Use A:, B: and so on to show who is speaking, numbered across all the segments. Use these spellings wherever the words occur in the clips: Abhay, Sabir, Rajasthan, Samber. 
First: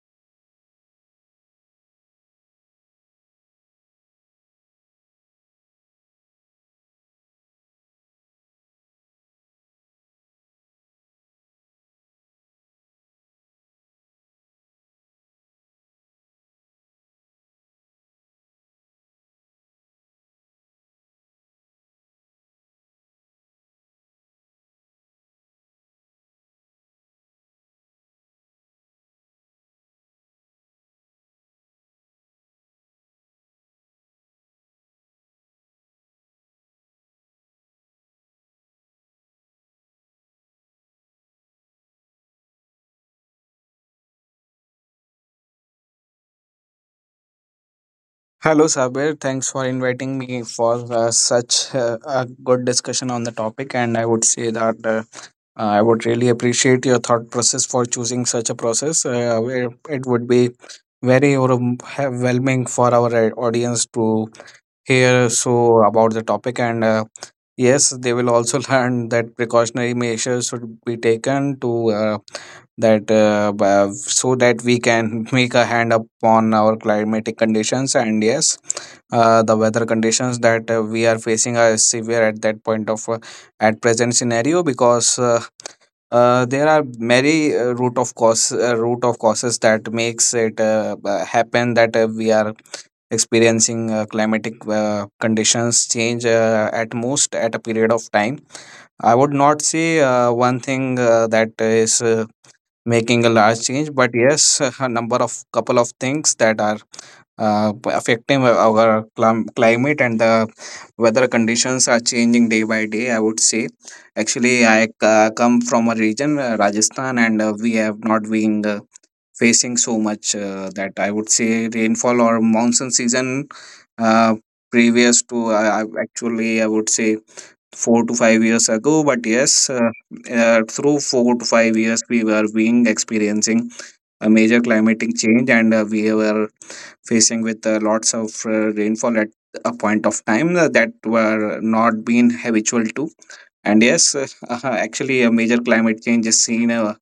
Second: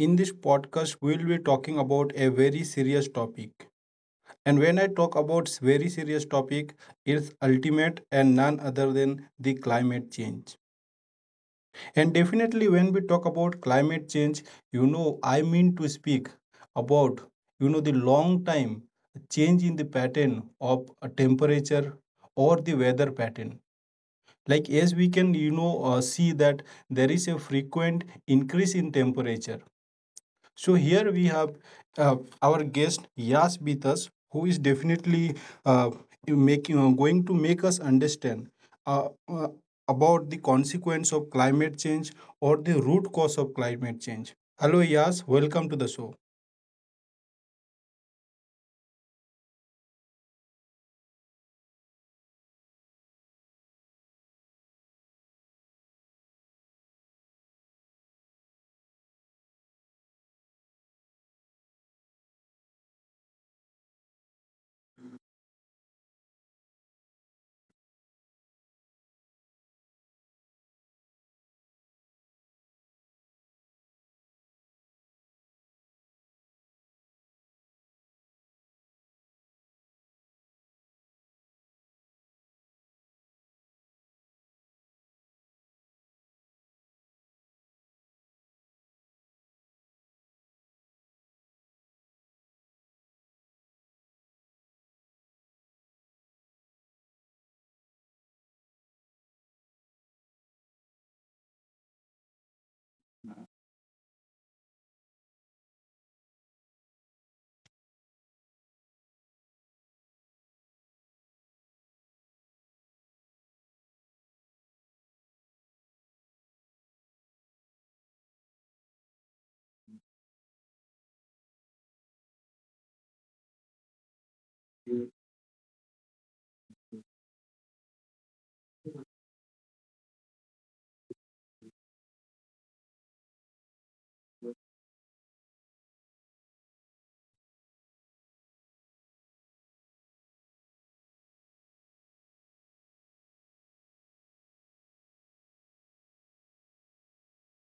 A: in this podcast, we will be talking about a very serious topic. And when I talk about very serious topic, it's ultimate and none other than the climate change. And definitely, when we talk about climate change, I mean to speak about the long time change in the pattern of a temperature or the weather pattern, like as we can see that there is a frequent increase in temperature. So here we have uh, our guest Yas with us, who is definitely uh, making going to make us understand uh, uh, about the consequence of climate change or the root cause of climate change. Hello Yas, welcome to the show.
B: Hello, Sabir. Thanks for inviting me for such a good discussion on the topic. And I would say that I would really appreciate your thought process for choosing such a process. Where it would be very overwhelming for our audience to hear so about the topic, and yes, they will also learn that precautionary measures should be taken so that we can make a hand up on our climatic conditions. And yes, the weather conditions that we are facing are severe at that point of at present scenario, because there are many route of causes that makes it happen that we are experiencing climatic conditions change at most at a period of time. I would not say one thing that is making a large change, but yes, a number of couple of things that are affecting our climate, and the weather conditions are changing day by day, I would say. Actually, I come from a region, Rajasthan, and we have not been facing so much that I would say rainfall or monsoon season uh, previous to, actually I would say 4 to 5 years ago. But yes, through 4 to 5 years we were being experiencing a major climatic change, and we were facing with lots of rainfall at a point of time that were not being habitual to. And yes, actually a major climate change is seen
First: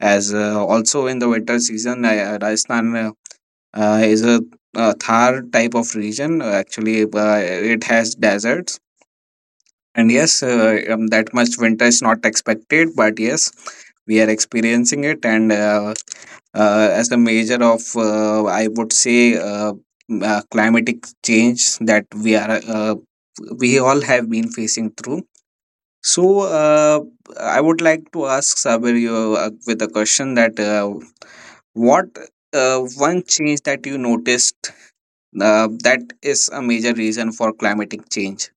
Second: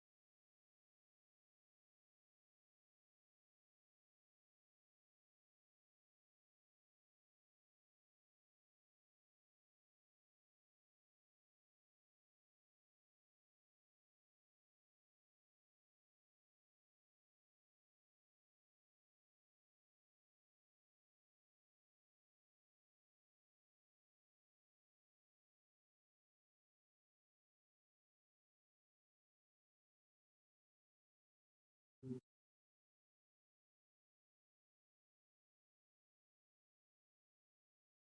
B: as also in the winter season. Rajasthan is a Thar type of region. Actually, it has deserts, and yes, that much winter is not expected, but yes, we are experiencing it. And as the major of, I would say, climatic change that we all have been facing through. So, I would like to ask Sabir, you, with a question that what one change that you noticed that is a major reason for climatic change.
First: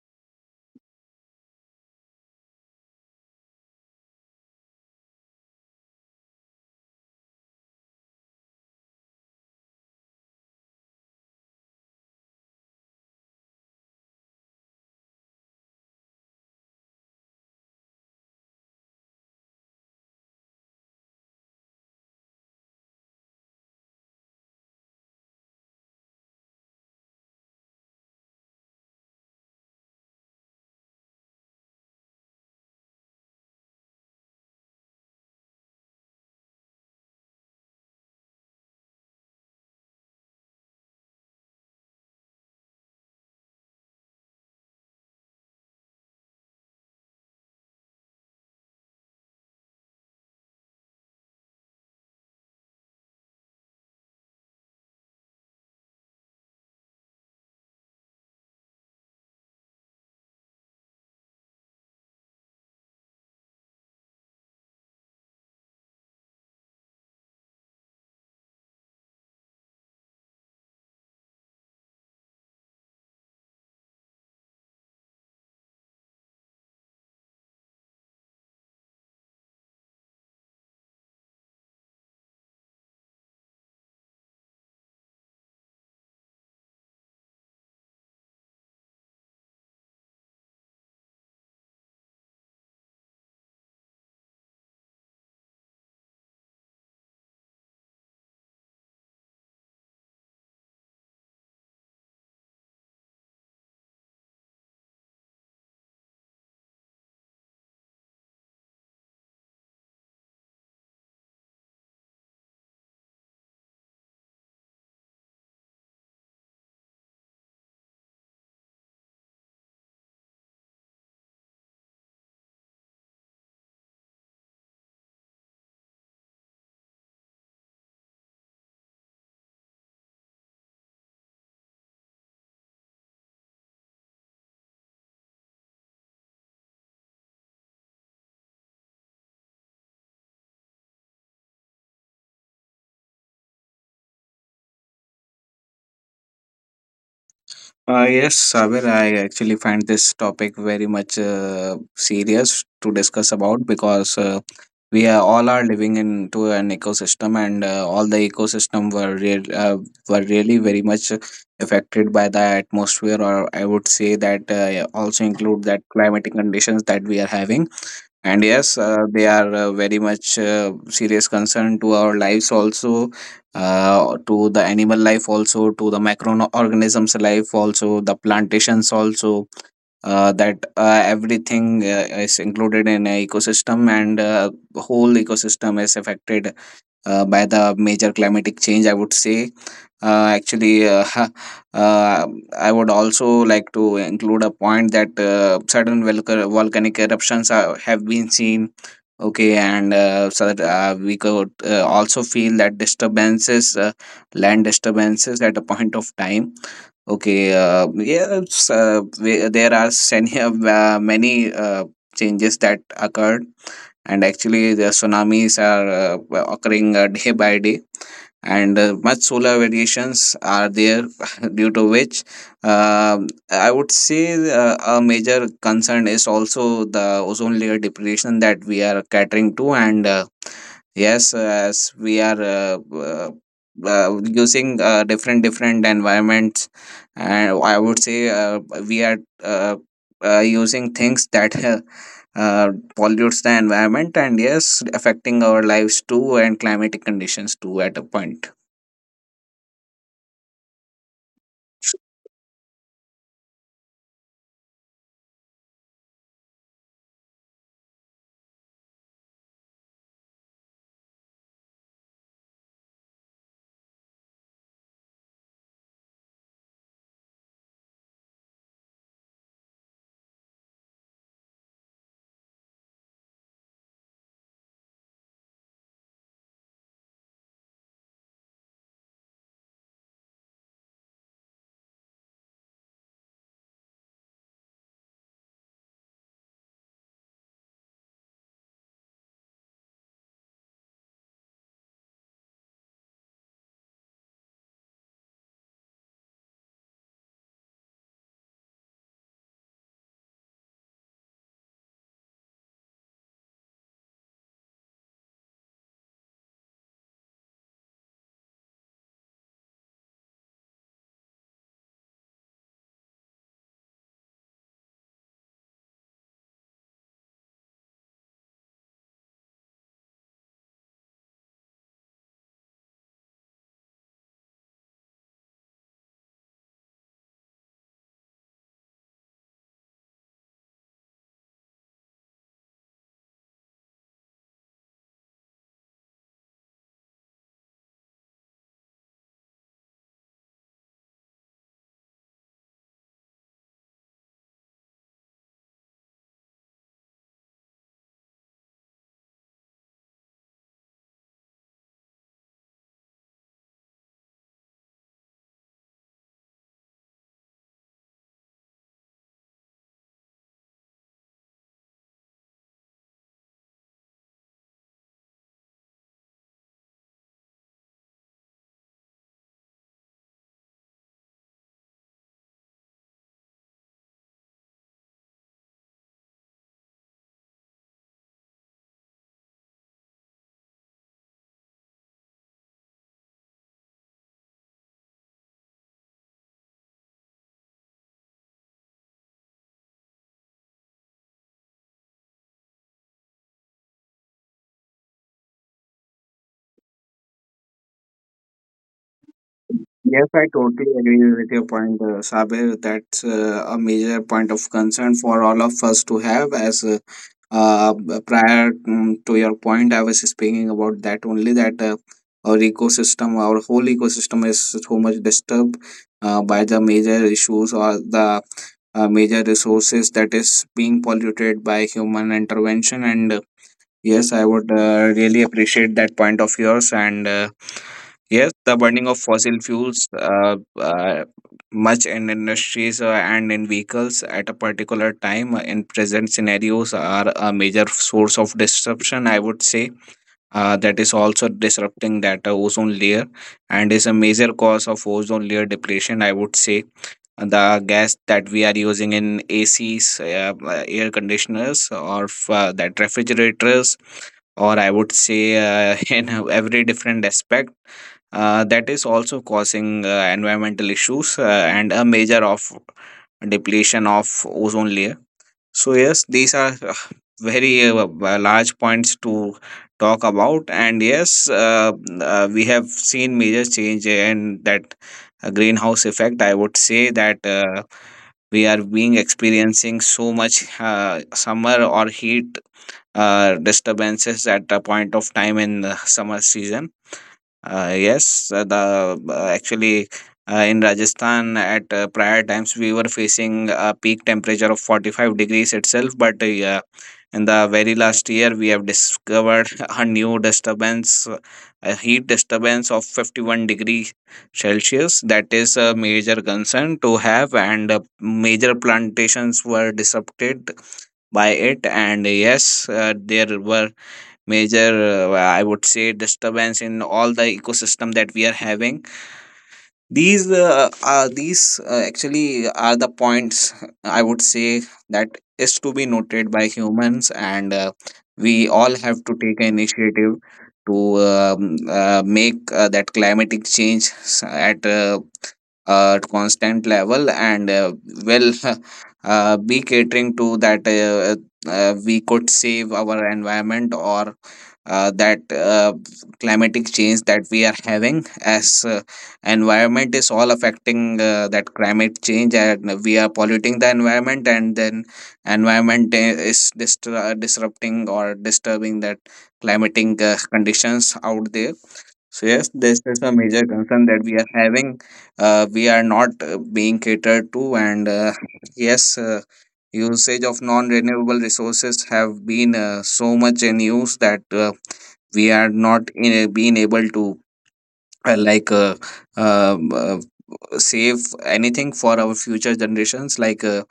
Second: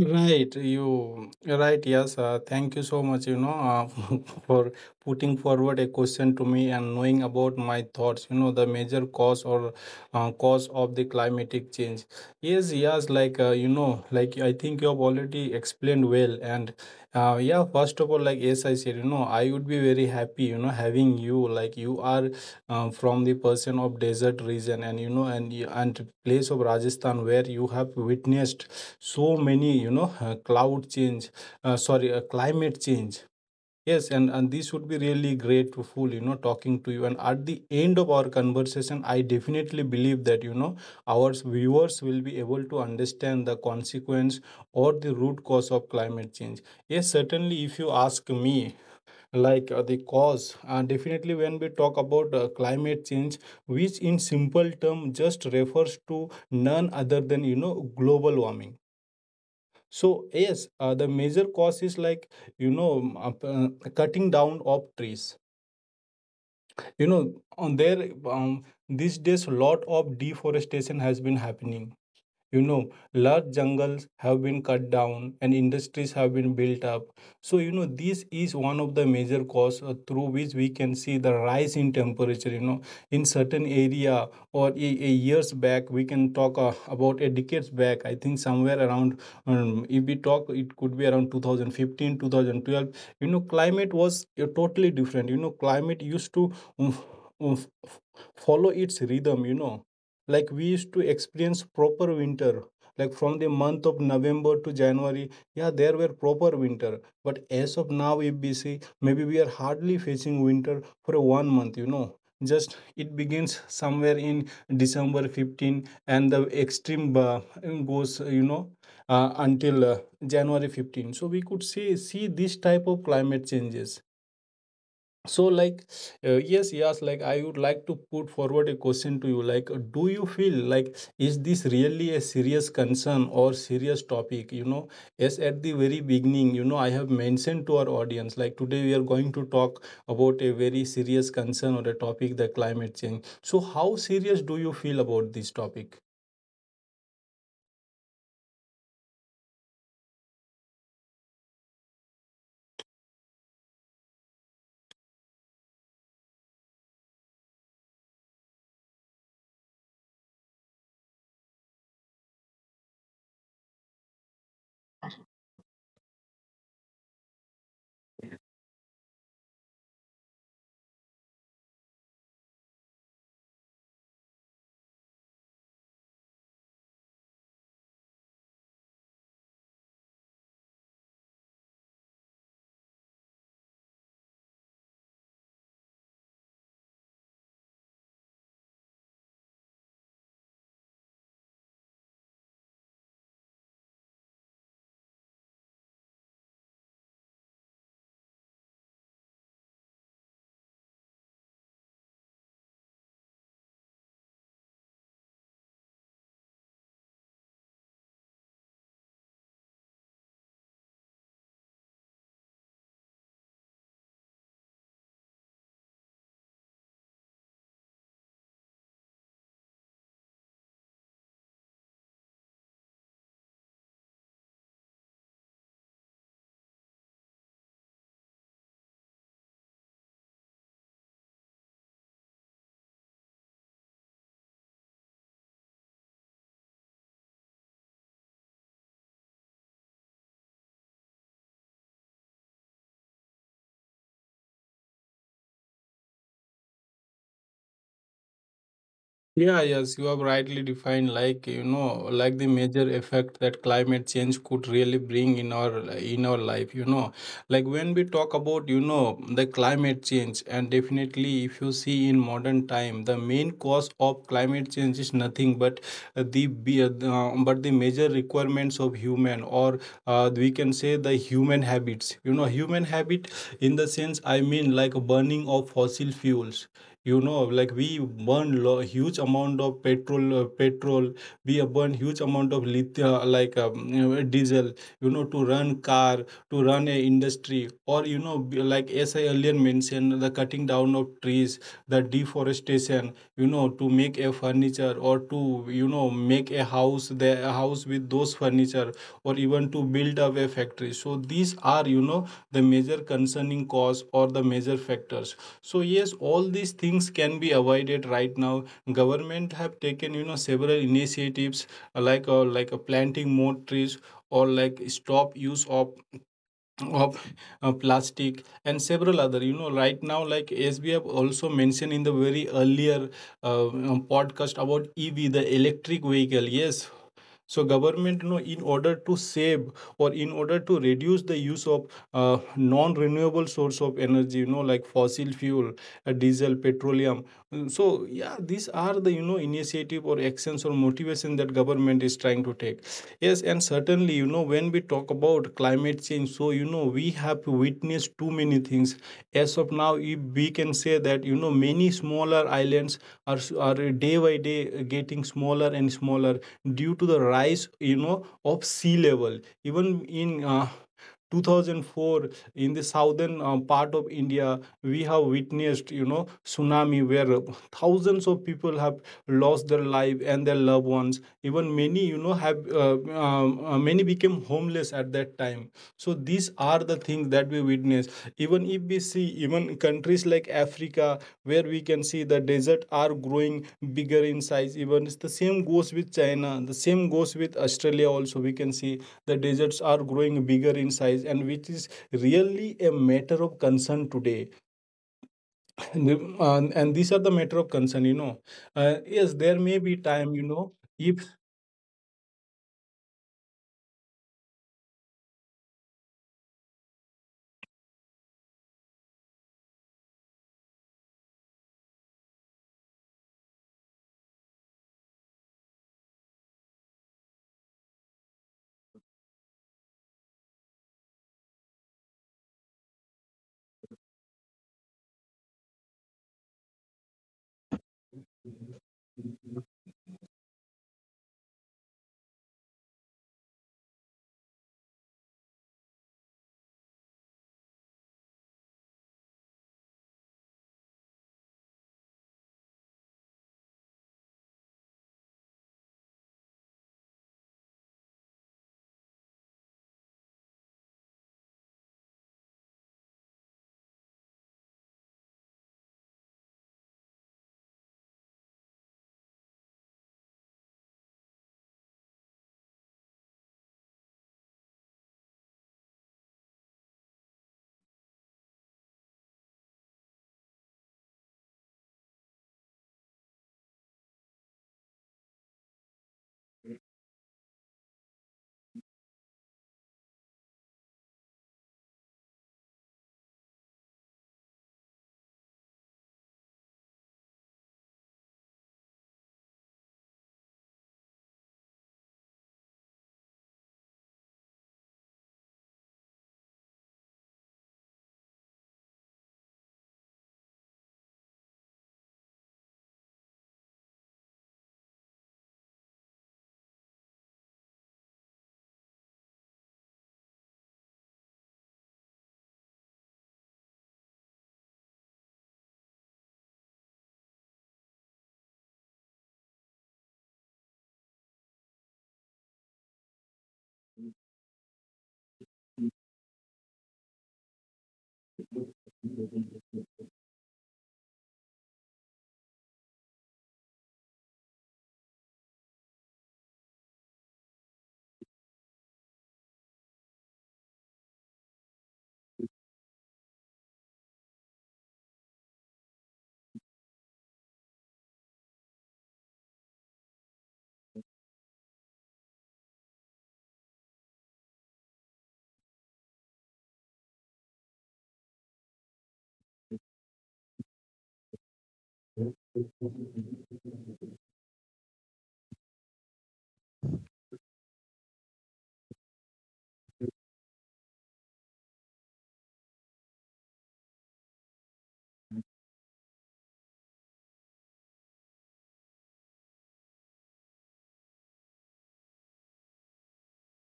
A: Right, you right. Yes, thank you so much. For putting forward a question to me and knowing about my thoughts. The major cause or cause of the climatic change. Yes, yes. Like I think you have already explained well. And yeah, first of all, like yes, I said, I would be very happy, having you. Like you are from the person of desert region, and place of Rajasthan where you have witnessed so many, cloud change, sorry, climate change. Yes, and this would be really grateful, talking to you. And at the end of our conversation, I definitely believe that, our viewers will be able to understand the consequence or the root cause of climate change. Yes, certainly, if you ask me, like, the cause, definitely, when we talk about climate change, which in simple term just refers to none other than, global warming. So yes, the major cause is like, cutting down of trees. You know on there These days, lot of deforestation has been happening, large jungles have been cut down, and industries have been built up. So, this is one of the major cause through which we can see the rise in temperature. In certain area, or a years back, we can talk about a decades back. I think somewhere around, if we talk, it could be around 2015, 2012. Climate was totally different. Climate used to um, um, f- follow its rhythm. Like we used to experience proper winter, like from the month of November to January. Yeah, there were proper winter. But as of now, if we see, maybe we are hardly facing winter for one month. Just, it begins somewhere in December 15, and the extreme goes, until January 15. So we could see this type of climate changes. So, like, yes, yes, like, I would like to put forward a question to you. Like, do you feel, like, is this really a serious concern or serious topic, you know? Yes, at the very beginning, I have mentioned to our audience, like today we are going to talk about a very serious concern or a topic, the climate change. So how serious do you feel about this topic?
B: Yes, Sabir, I actually find this topic very much serious to discuss about, because we are, all are living into an ecosystem, and all the ecosystem were really very much affected by the atmosphere, or I would say that also include that climatic conditions that we are having. And yes, they are very much serious concern to our lives also, to the animal life also, to the microorganisms life also, the plantations also, that everything is included in a ecosystem, and whole ecosystem is affected by the major climatic change, I would say. Actually uh, I would also like to include a point that sudden volcanic eruptions are, have been seen. Okay, and so that we could also feel that disturbances, land disturbances at a point of time. Okay, yeah, there are many, many changes that occurred, and actually the tsunamis are occurring day by day, and much solar variations are there, due to which, I would say, a major concern is also the ozone layer depletion that we are catering to. And yes, as we are uh, using different different environments, and I would say we are using things that uh, pollutes the environment, and yes affecting our lives too and climatic conditions too at a point.
A: Yeah, yes, you have rightly defined, like, like, the major effect that climate change could really bring in our life. Like when we talk about, the climate change, and definitely, if you see in modern time, the main cause of climate change is nothing but but the major requirements of human, or we can say, the human habits. Human habit, in the sense, I mean, like burning of fossil fuels, like we burn huge amount of petrol. We burn huge amount of lithium, like, diesel, to run car, to run a industry. Or, like as I earlier mentioned, the cutting down of trees, the deforestation, to make a furniture, or to, make a house, the a house with those furniture, or even to build up a factory. So these are, the major concerning cause or the major factors. So yes, all these things can be avoided right now. Government have taken, several initiatives, planting more trees, or like stop use of of plastic and several other, you know. Right now, like as we have also mentioned in the very earlier podcast about EV, the electric vehicle. Yes, so government, in order to save or in order to reduce the use of non renewable source of energy, like fossil fuel, diesel, petroleum. Mm, so yeah, these are the, initiative or actions or motivation that government is trying to take. Yes, and certainly. Exactly, when we talk about climate change, so, we have witnessed too many things. As of now, if we can say that, many smaller islands are, day by day getting smaller and smaller due to the rise, of sea level. Even in 2004, in the southern part of India, we have witnessed, tsunami, where thousands of people have lost their life and their loved ones. Even many you know have many became homeless at that time. So these are the things that we witness, even if we see, even countries like Africa, where we can see the desert are growing bigger in size. Even it's the same, goes with China, the same goes with Australia also. We can see the deserts are growing bigger in size, and which is really a matter of concern today. And these are the matter of concern, you know. Yes, there may be
B: Yes, I
A: time,
B: totally agree
A: if
B: with your point, Sabir. That's a major point of concern for all of us to have. As prior to your point, I was speaking about that only, that our ecosystem, our whole ecosystem is so much disturbed by the major issues or the major resources that is being polluted by human intervention. And yes, I would really appreciate that point of yours. And yes, the burning of fossil fuels, much in industries and in vehicles at a particular time in present scenarios, are a major source of disruption, I would say. That is also disrupting that ozone layer, and is a major cause of ozone layer depletion, I would say. The gas that we are using in ACs, air conditioners, or that refrigerators, or I would say in every different aspect. That is also causing environmental issues and a major of depletion of ozone layer. So yes, these are very large points to talk about. And yes, we have seen major change in that greenhouse effect. I would say that we are being experiencing so much summer or heat disturbances at a point of time in the summer season. Yes, the actually in Rajasthan at prior times we were facing a peak temperature of 45 degrees itself, but in the very last year we have discovered a new disturbance, a heat disturbance of 51-degree celsius. That is a major concern to have, and major plantations were disrupted by it. And yes, there were major I would say disturbance in all the ecosystem that we are having. These are these actually are the points, I would say, that is to be noted by humans. And we all have to take an initiative to make that climatic change at constant level, and well, be catering to that we could save our environment, or that climatic change that we are having. As environment is all affecting that climate change, and we are polluting the environment, and then environment is disrupting or disturbing that climatic conditions out there. So yes, this is a major concern that we are having. We are not being catered to. And yes, usage of non-renewable resources have been so much in use, that we are not in, being able to uh, like uh, um, uh, save anything for our future generations. Like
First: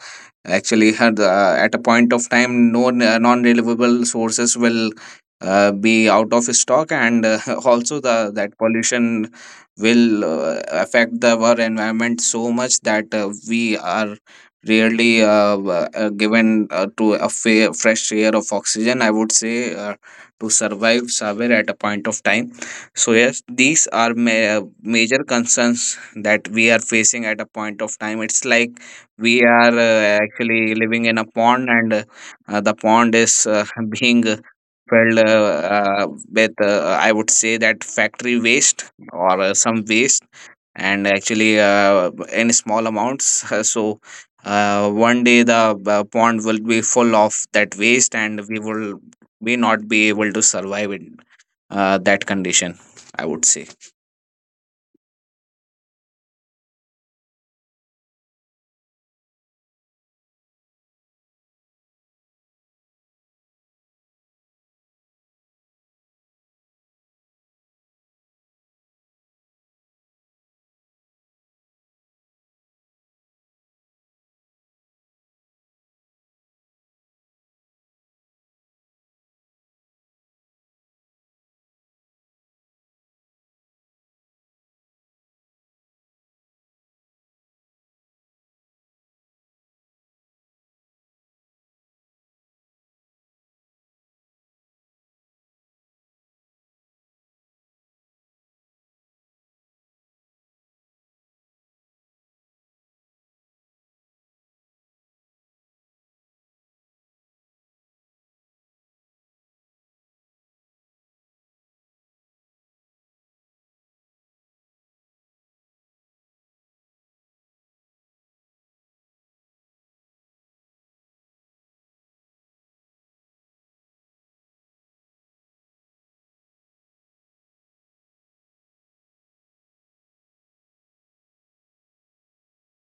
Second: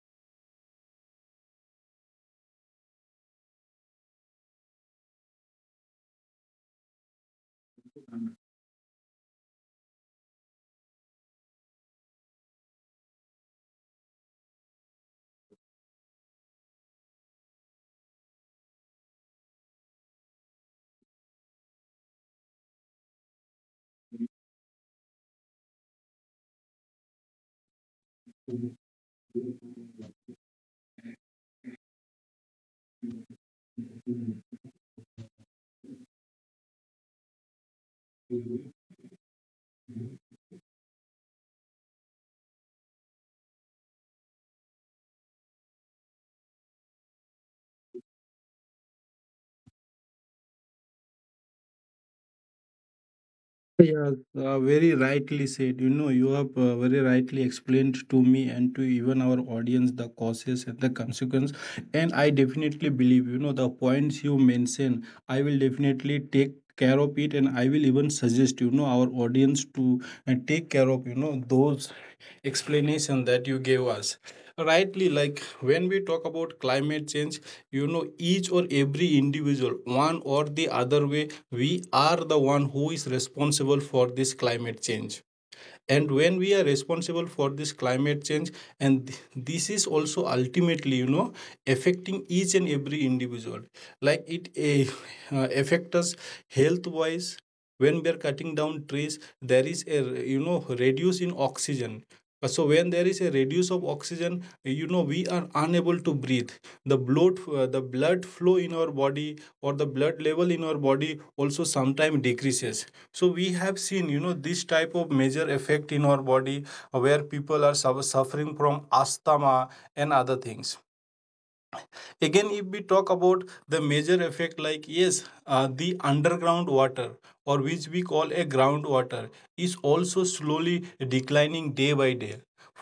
B: actually had at a point of time no non-reliable sources will be out of stock, and also the that pollution will affect the our environment so much, that we are really given to a fresh air of oxygen, I would say, to survive somewhere at a point of time. So yes, these are major concerns that we are facing at a point of time. It's like we are actually living in a pond, and the pond is being filled uh, with I would say that factory waste or some waste, and actually in small amounts. So one day the pond will be full of that waste, and we will may not be able to survive in that condition, I would say.
A: yeah, very rightly said, you have very rightly explained to me and to even our audience the causes and the consequence. And I definitely believe, the points you mention, I will definitely take care of it, and I will even suggest, our audience to take care of, those explanation that you gave us. Rightly, like when we talk about climate change, each or every individual, one or the other way, we are the one who is responsible for this climate change. And when we are responsible for this climate change, this is also ultimately, affecting each and every individual. like it eh, Affect us health wise. When we are cutting down trees, there is a, reduce in oxygen. So when there is a reduce of oxygen, we are unable to breathe. The blood the blood flow in our body, or the blood level in our body, also sometimes decreases. So we have seen, this type of major effect in our body, where people are suffering from asthma and other things. Again, if we talk about the major effect, like yes, the underground water, or which we call a groundwater, is also slowly declining day by day.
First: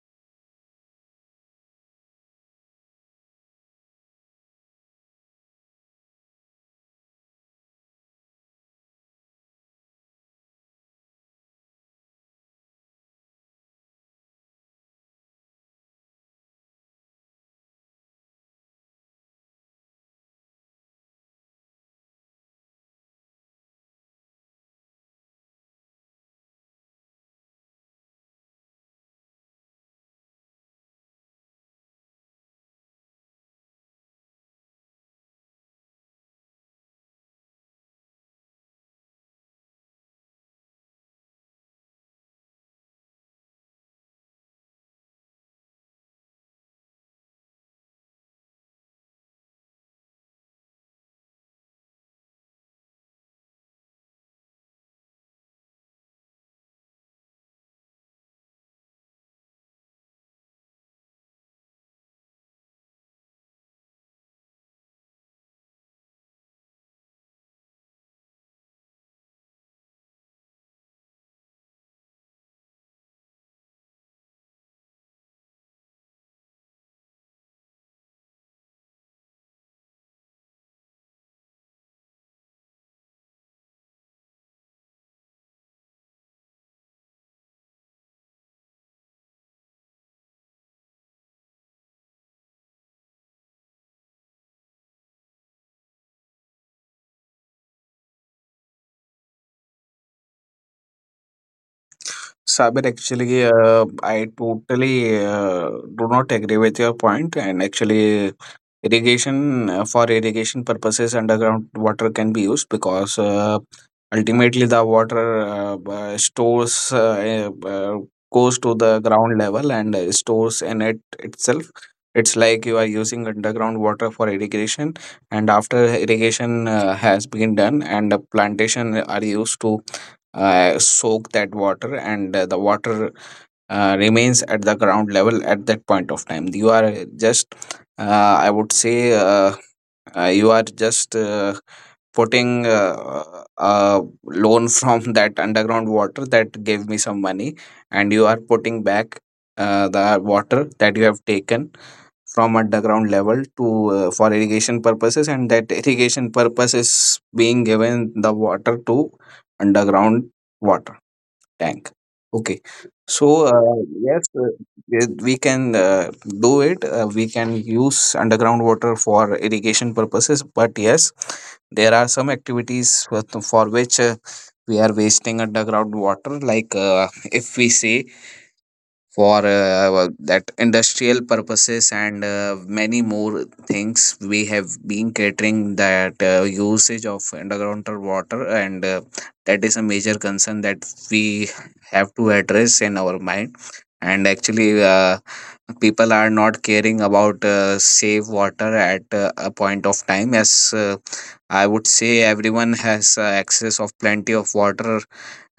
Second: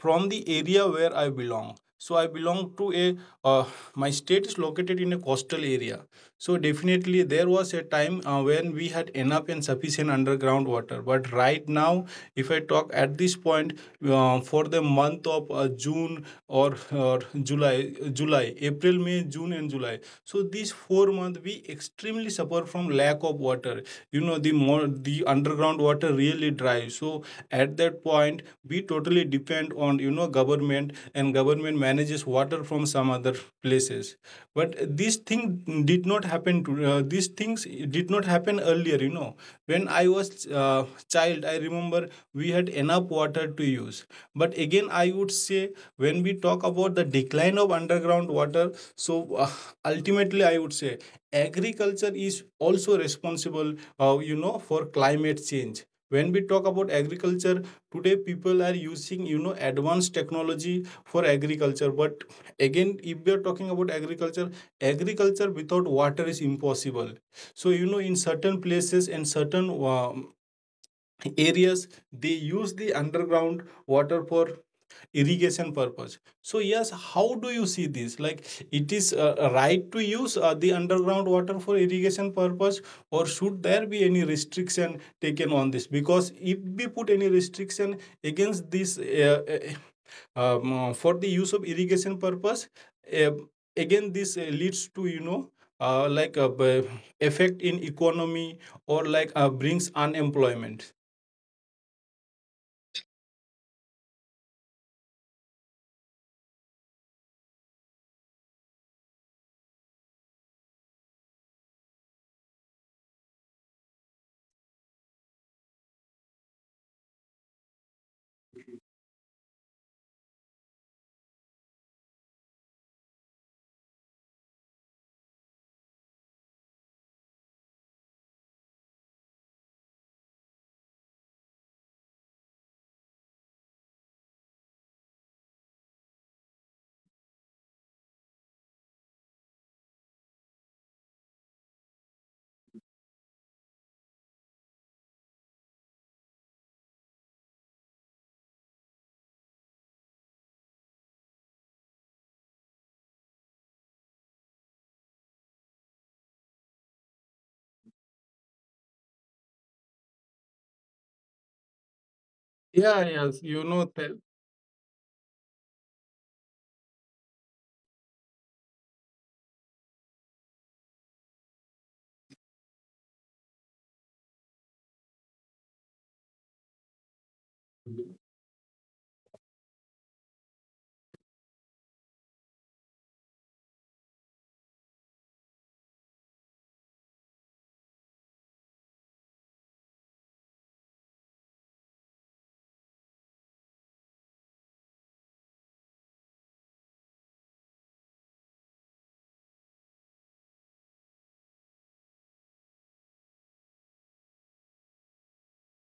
A: From the area where I belong, so I belong to a uh, my state is located in a coastal area. So definitely there was a time when we had enough and sufficient underground water. But right now, if I talk at this point, for the month of June or, July, July, April, May, June and July. So these 4 months we extremely suffer from lack of water. The more the underground water really dry. So at that point we totally depend on government, and government manages water from some other places. But this thing did not happen to these things did not happen earlier. When I was uh, child I remember we had enough water to use. But again I would say, when we talk about the decline of underground water, so uh, ultimately I would say agriculture is also responsible, for climate change. When we talk about agriculture, today people are using advanced technology for agriculture. But again, if we are talking about agriculture, agriculture without water is impossible. So in certain places and certain areas, they use the underground water for irrigation purpose. So yes, how do you see this? Like, it is right to use the underground water for irrigation purpose, or should there be any restriction taken on this? Because if we put any restriction against this, for the use of irrigation purpose, uh, again this leads to, like a effect in economy, or like, brings unemployment.
B: Sabir, actually, I totally do not agree with your point. And actually, irrigation, for irrigation purposes underground water can be used, because ultimately the water stores, goes to the ground level and stores in it itself. It's like you are using underground water for irrigation, and after irrigation has been done, and the plantation are used to soak that water, and the water remains at the ground level. At that point of time you are just I would say uh, you are just putting a loan from that underground water that gave me some money, and you are putting back the water that you have taken from underground level to for irrigation purposes, and that irrigation purpose is being given the water to underground water tank. Okay,
A: Yeah, yes,
B: so
A: you know
B: uh,
A: that.
B: yes, we can do it. We can use underground water for irrigation purposes. But yes, there are some activities for which we are wasting underground water. Like if we say, for well, that industrial purposes, and many more things we have been catering that usage of underground water. And that is a major concern that we have to address in our mind. And actually people are not caring about save water at a point of time, as I would say everyone has access of plenty of water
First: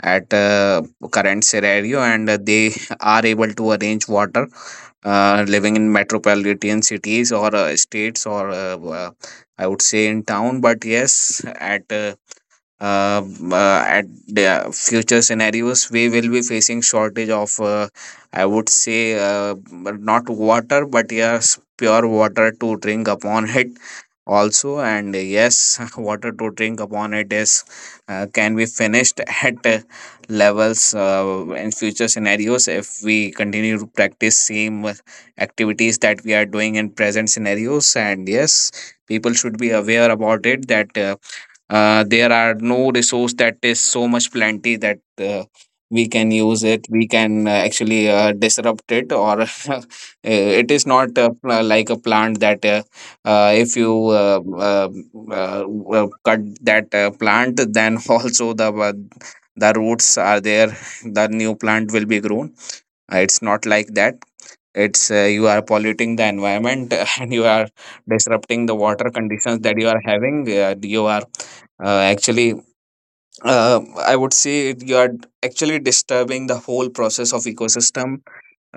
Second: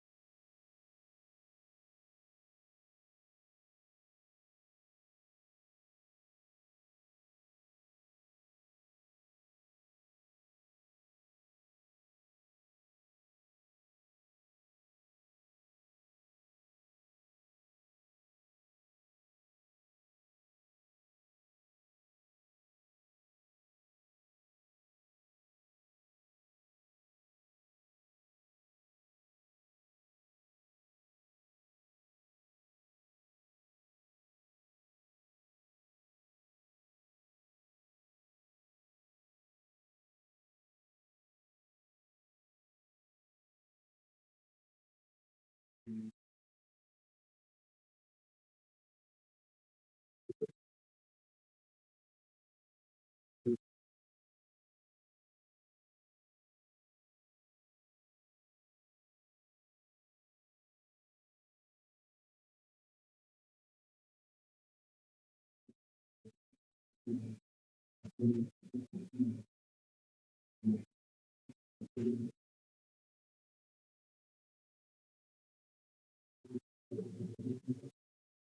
B: at current scenario, and they are able to arrange water, living in metropolitan cities, or states, or I would say in town. But yes, uh, at the future scenarios, we will be facing shortage of, I would say, but not water, but yes, pure water to drink upon it also. And yes, water to drink upon it is, can be finished, at levels, in future scenarios, if we continue to practice same activities that we are doing in present scenarios. And yes, people should be aware about it, that there are no resource that is so much plenty that we can use it, we can actually disrupt it, or it is not like a plant that, if you uh, uh, cut that plant, then also the the roots are there, the new plant will be grown. It's not like that. It's you are polluting the environment, and you are disrupting the water conditions that you are having. You are actually, uh, I would say, you are actually disturbing the whole process of ecosystem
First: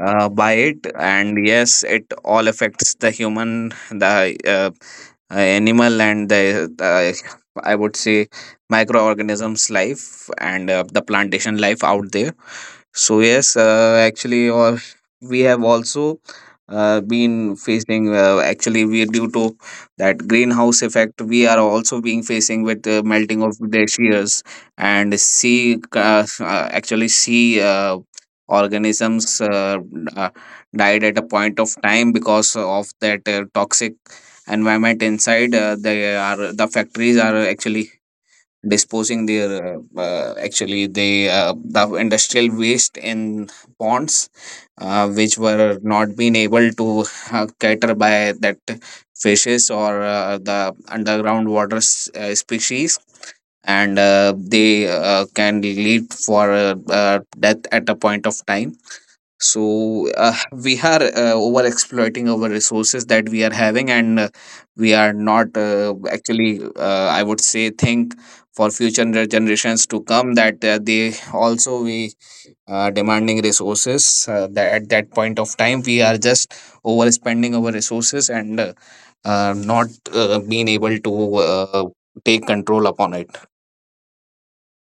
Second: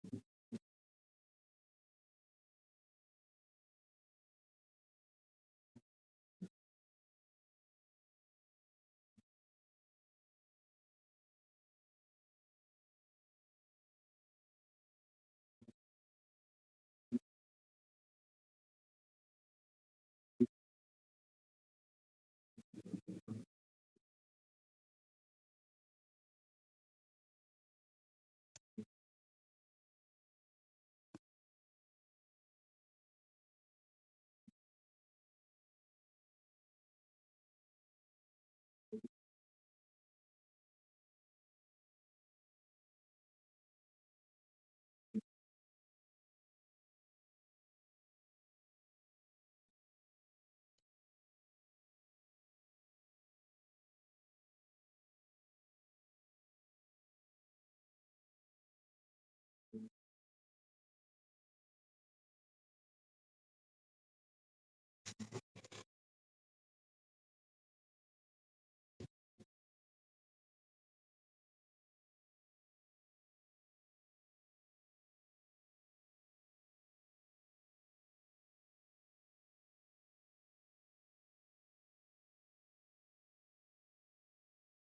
B: by it. And yes, it all affects the human, the uh, animal, and the I would say microorganisms life, and the plantation life out there. So yes, actually, or we have also been facing, we, due to that greenhouse effect, we are also being facing with the melting of glaciers and sea. Sea organisms died at a point of time because of that toxic environment inside. The factories are actually disposing their actually they the industrial waste in ponds, which were not being able to cater by that fishes, or the underground water species, and they can lead for death at a point of time. So we are over exploiting our resources that we are having, and we are not actually, I would say, think for future generations to come, that they also we demanding resources that at that point of time we are just overspending our resources, and not being able to take control upon it.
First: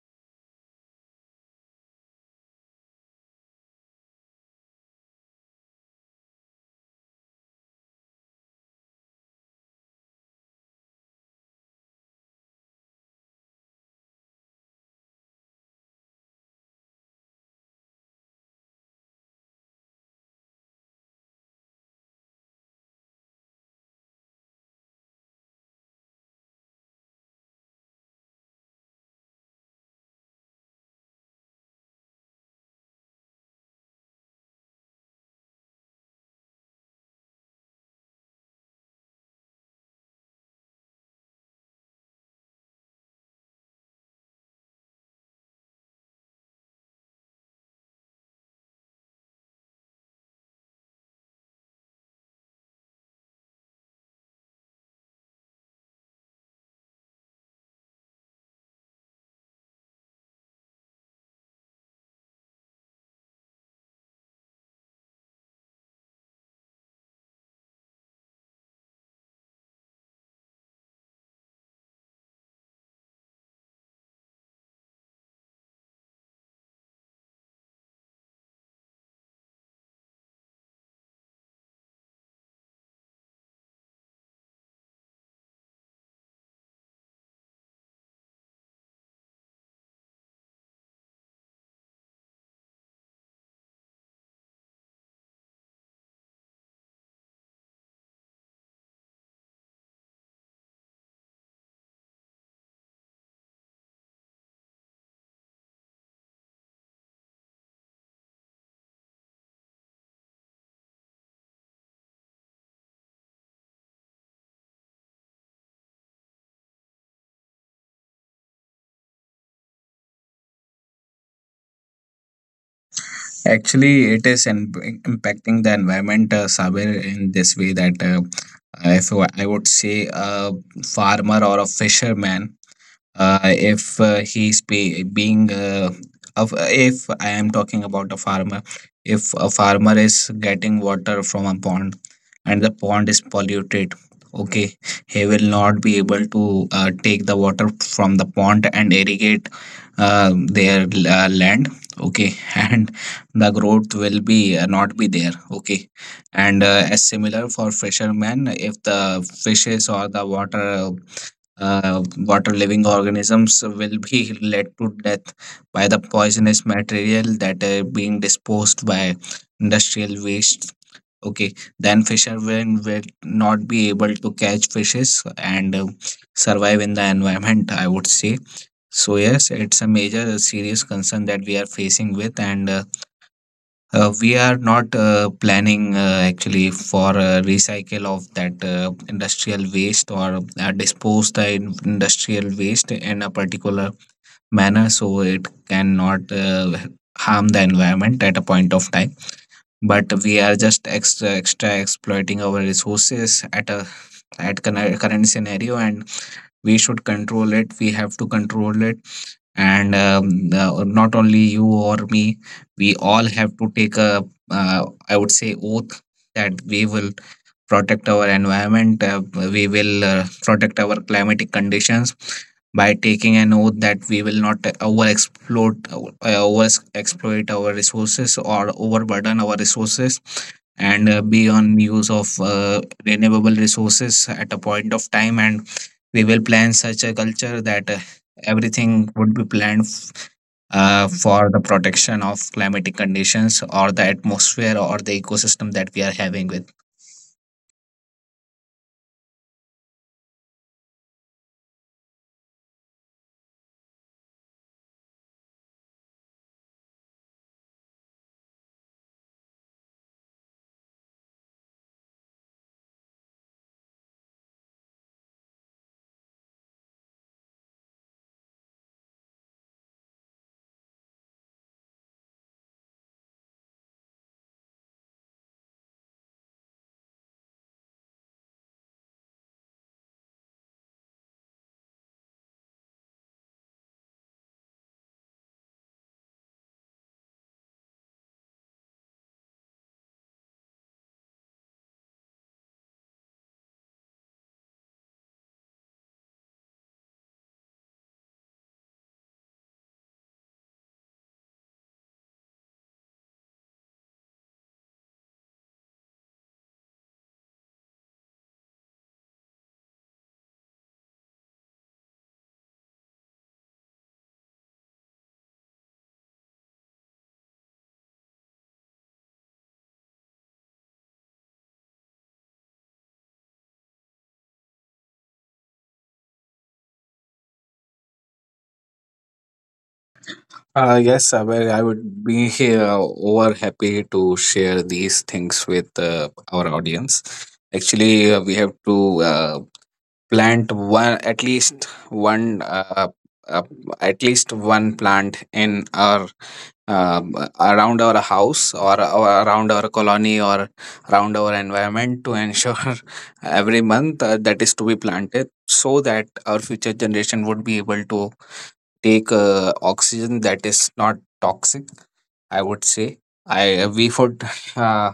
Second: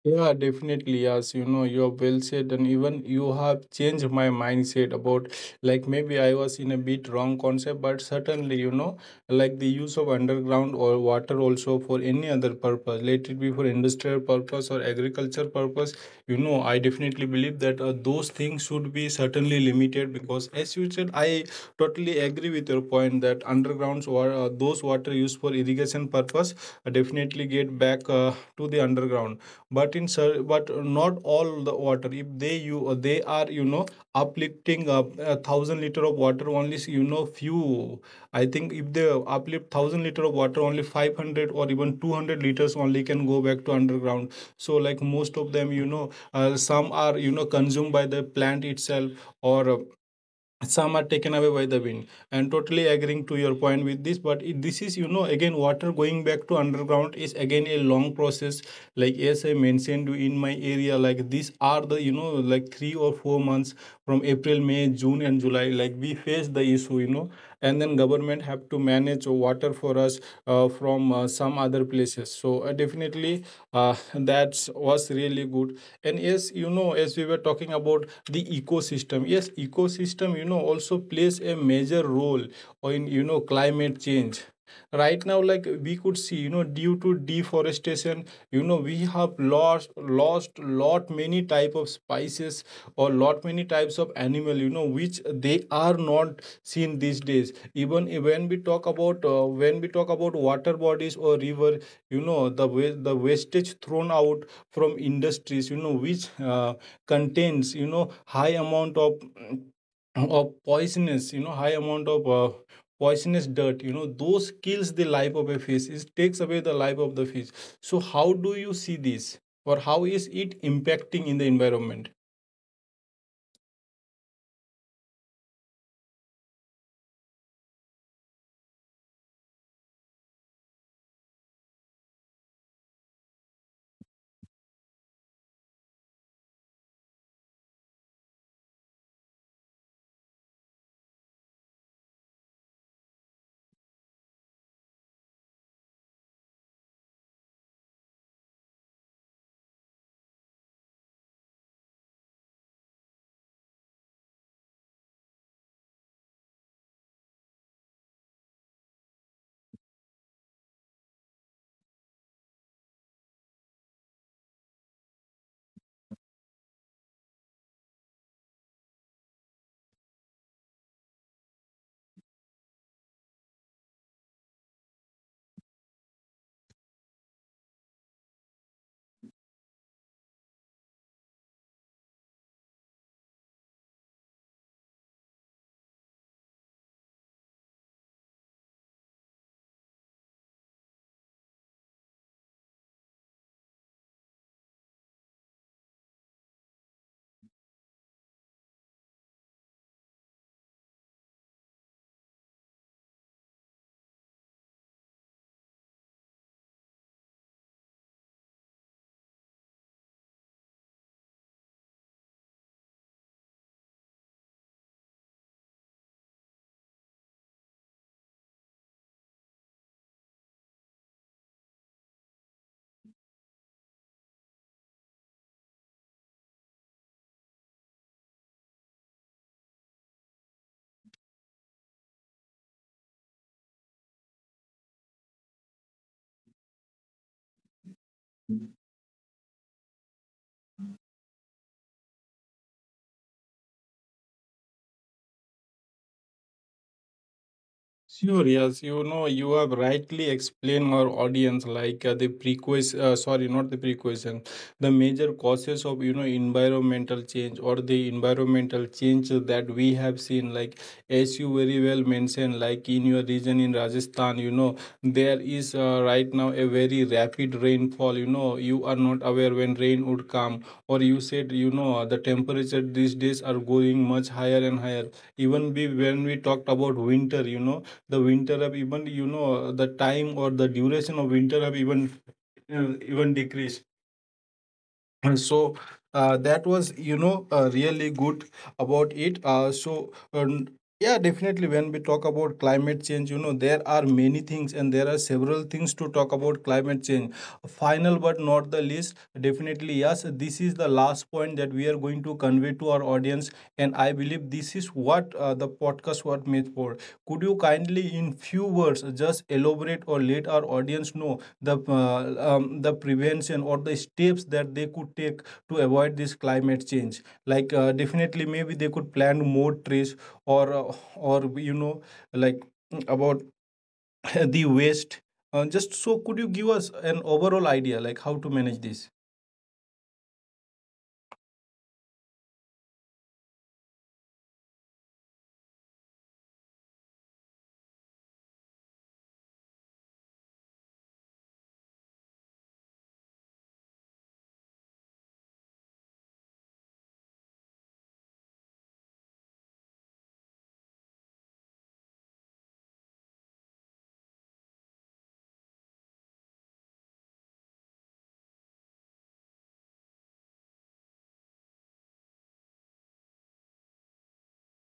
A: Yeah, definitely. Yes, you have well said, and even you have changed my mindset about, like, maybe I was in a bit wrong concept. But certainly, like, the use of underground or water also for any other purpose, let it be for industrial purpose or agriculture purpose, I definitely believe that those things should be certainly limited because, as you said, I totally agree with your point that undergrounds or those water used for irrigation purpose definitely get back to the underground. But not all the water. If they are uplifting up a 1,000 liter of water, only few, I think. If they uplift 1,000 liter of water, only 500 or even 200 liters only can go back to underground. So, like, most of them, some are consumed by the plant itself, or some are taken away by the wind. And totally agreeing to your point with this, but this is, again, water going back to underground is again a long process. Like, as I mentioned you, in my area, like, these are the, like, 3 or 4 months from April, May, June and July. Like, we face the issue. And then government have to manage water for us from some other places. So definitely, that was really good. And yes, as we were talking about the ecosystem, yes, ecosystem, also plays a major role in, climate change. Right now, like, we could see, due to deforestation, we have lost lot many type of spices, or lot many types of animal, which they are not seen these days. Even when we talk about water bodies or river, the the wastage thrown out from industries, which contains, high amount of of poisonous, high amount of poisonous dirt, those kills the life of a fish, it takes away the life of the fish. So how do you see this, or how is it impacting in the environment?
B: Actually, it is impacting the environment, Sabir, in this way, that if I would say a farmer or a fisherman, if he's be, being of, if I am talking about a farmer, if a farmer is getting water from a pond and the pond is polluted, okay, he will not be able to take the water from the pond and irrigate their land, okay. And the growth will be, not be there, okay. And as similar for fishermen, if the fishes or the water, water living organisms will be led to death by the poisonous material that are being disposed by industrial waste. Okay, then fishermen will not be able to catch fishes and survive in the environment, I would say. So yes, it's a major serious concern that we are facing with, and we are not planning, actually, for a recycle of that industrial waste, or dispose the industrial waste in a particular manner so it cannot harm the environment at a point of time. But we are just extra exploiting our resources at a at current scenario, and we should control it, we have to control it. And not only you or me, we all have to take a, I would say, oath that we will protect our environment. We will protect our climatic conditions by taking an oath that we will not over exploit our resources, or overburden our resources, and be on use of renewable resources at a point of time. And we will plan such a culture that everything would be planned for the protection of climatic conditions, or the atmosphere, or the ecosystem that we are having with.
A: Sure, yes, you have rightly explained our audience, like, the sorry, not the prequestion, the major causes of, environmental change, or the environmental change that we have seen. Like, as you very well mentioned, like, in your region in Rajasthan, there is right now a very rapid rainfall. You are not aware when rain would come, or you said, the temperature these days are going much higher and higher. Even we, when we talked about winter, the winter have even the time or the duration of winter have even decreased. And so that was, really good about it. So, yeah, definitely, when we talk about climate change, there are many things, and there are several things to talk about climate change. Final but not the least, definitely yes, this is the last point that we are going to convey to our audience, and I believe this is what the podcast was made for. Could you kindly in few words just elaborate or let our audience know the prevention or the steps that they could take to avoid this climate change? Like definitely maybe they could plant more trees, or, like, about the waste, just so could you give us an overall idea like how to manage this?
B: Yes, Abhay, I would be here over happy to share these things with our audience. Actually, we have to plant one at least one uh, at least one plant in our, um, around our house, or around our colony, or around our environment, to ensure every month that is to be planted, so that our future generation would be able to take oxygen that is not toxic, I would say. I we would uh,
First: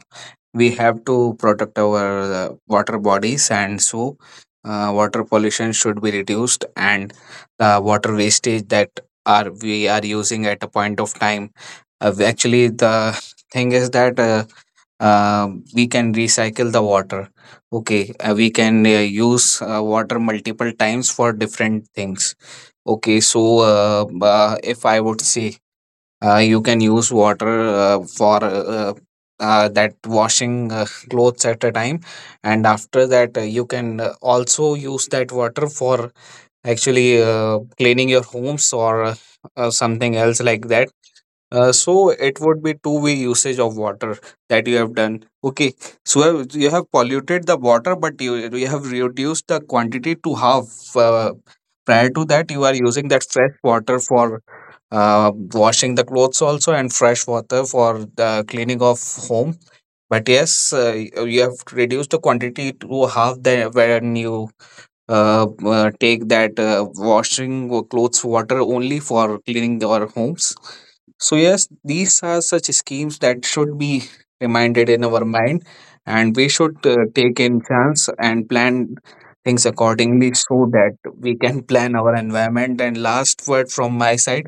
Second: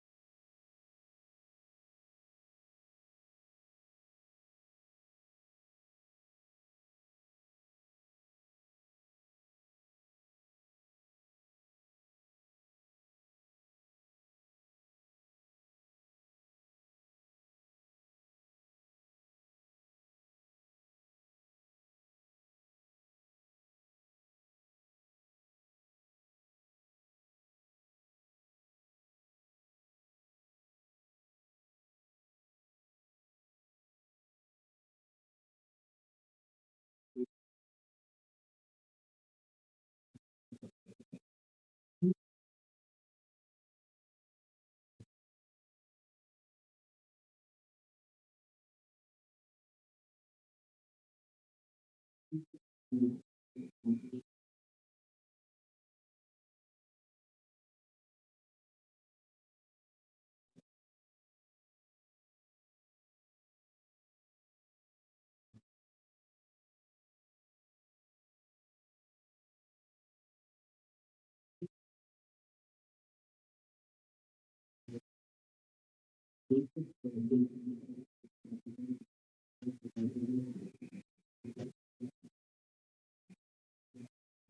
B: we have to protect our uh, water bodies, and so water pollution should be reduced, and the water wastage that are we are using at a point of time. Actually, the thing is that uh, we can recycle the water, okay. We can use water multiple times for different things. Okay, so if I would say, you can use water for that washing clothes at a time, and after that, you can also use that water for, actually, cleaning your homes, or something else like that. So it would be two-way usage of water that you have done. Okay, so you have polluted the water, but you have reduced the quantity to half. Uh, Prior to that, you are using that fresh water for uh, washing the clothes also, and fresh water for the cleaning of home. But yes, you have reduced the quantity to half the when you take that clothes water only for cleaning our homes. So yes, these are such schemes that should be reminded in our mind, and we should take in chance and plan things accordingly, so that we can plan our environment. And last word from my side,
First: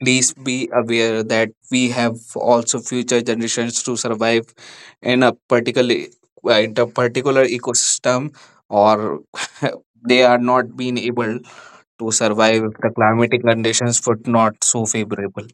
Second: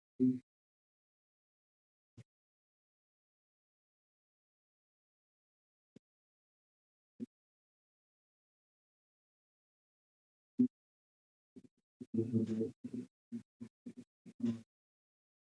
B: please be aware that we have also future generations to survive in a particular, in a particular ecosystem, or they are not been able to survive if the climatic conditions were not so favorable.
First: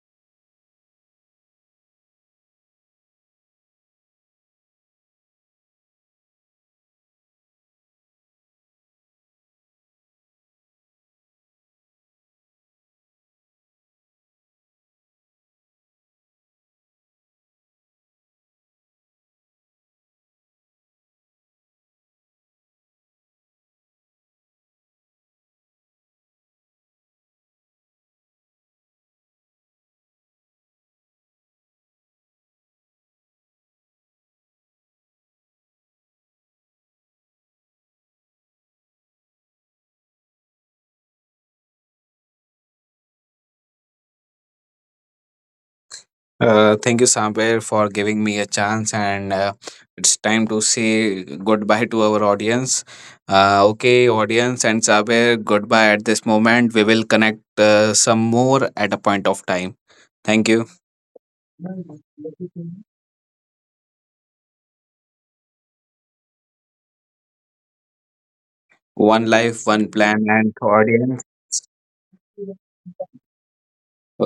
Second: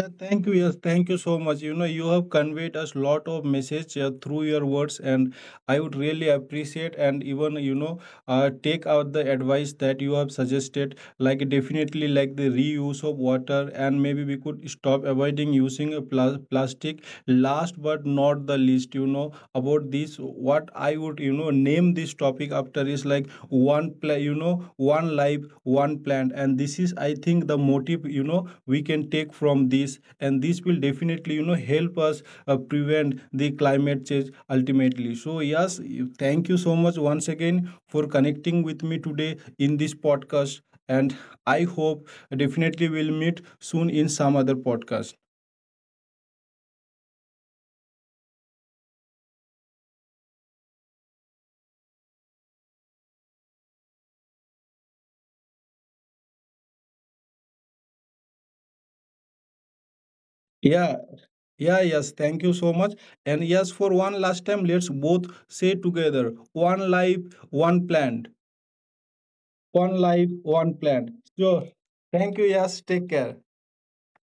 A: Yeah, thank you, yes, thank you so much. You have conveyed us lot of message through your words, and I would really appreciate and even take out the advice that you have suggested. Like definitely, like the reuse of water, and maybe we could stop avoiding using a plastic. Last but not the least, about this what I would, name this topic after is, like, one play, one life one plant. And this is, I think, the motive, we can take from this, and this will definitely help us prevent the climate change ultimately. So yes, thank you so much once again for connecting with me today in this podcast. And I hope definitely we'll meet soon in some other podcast.
B: Thank you, Samber, for giving me a chance, and it's time to say goodbye to our audience. Okay, audience and Saber, goodbye at this moment. We will connect some more at a point of time. Thank you.
A: Yeah. Yeah, yes, thank you so much. And yes, for one last time, let's both say together, one life, one plant.
B: One life, one
A: One
B: plan,
A: life,
B: and
A: one plant.
B: audience.
A: So, thank you. Yes, take care.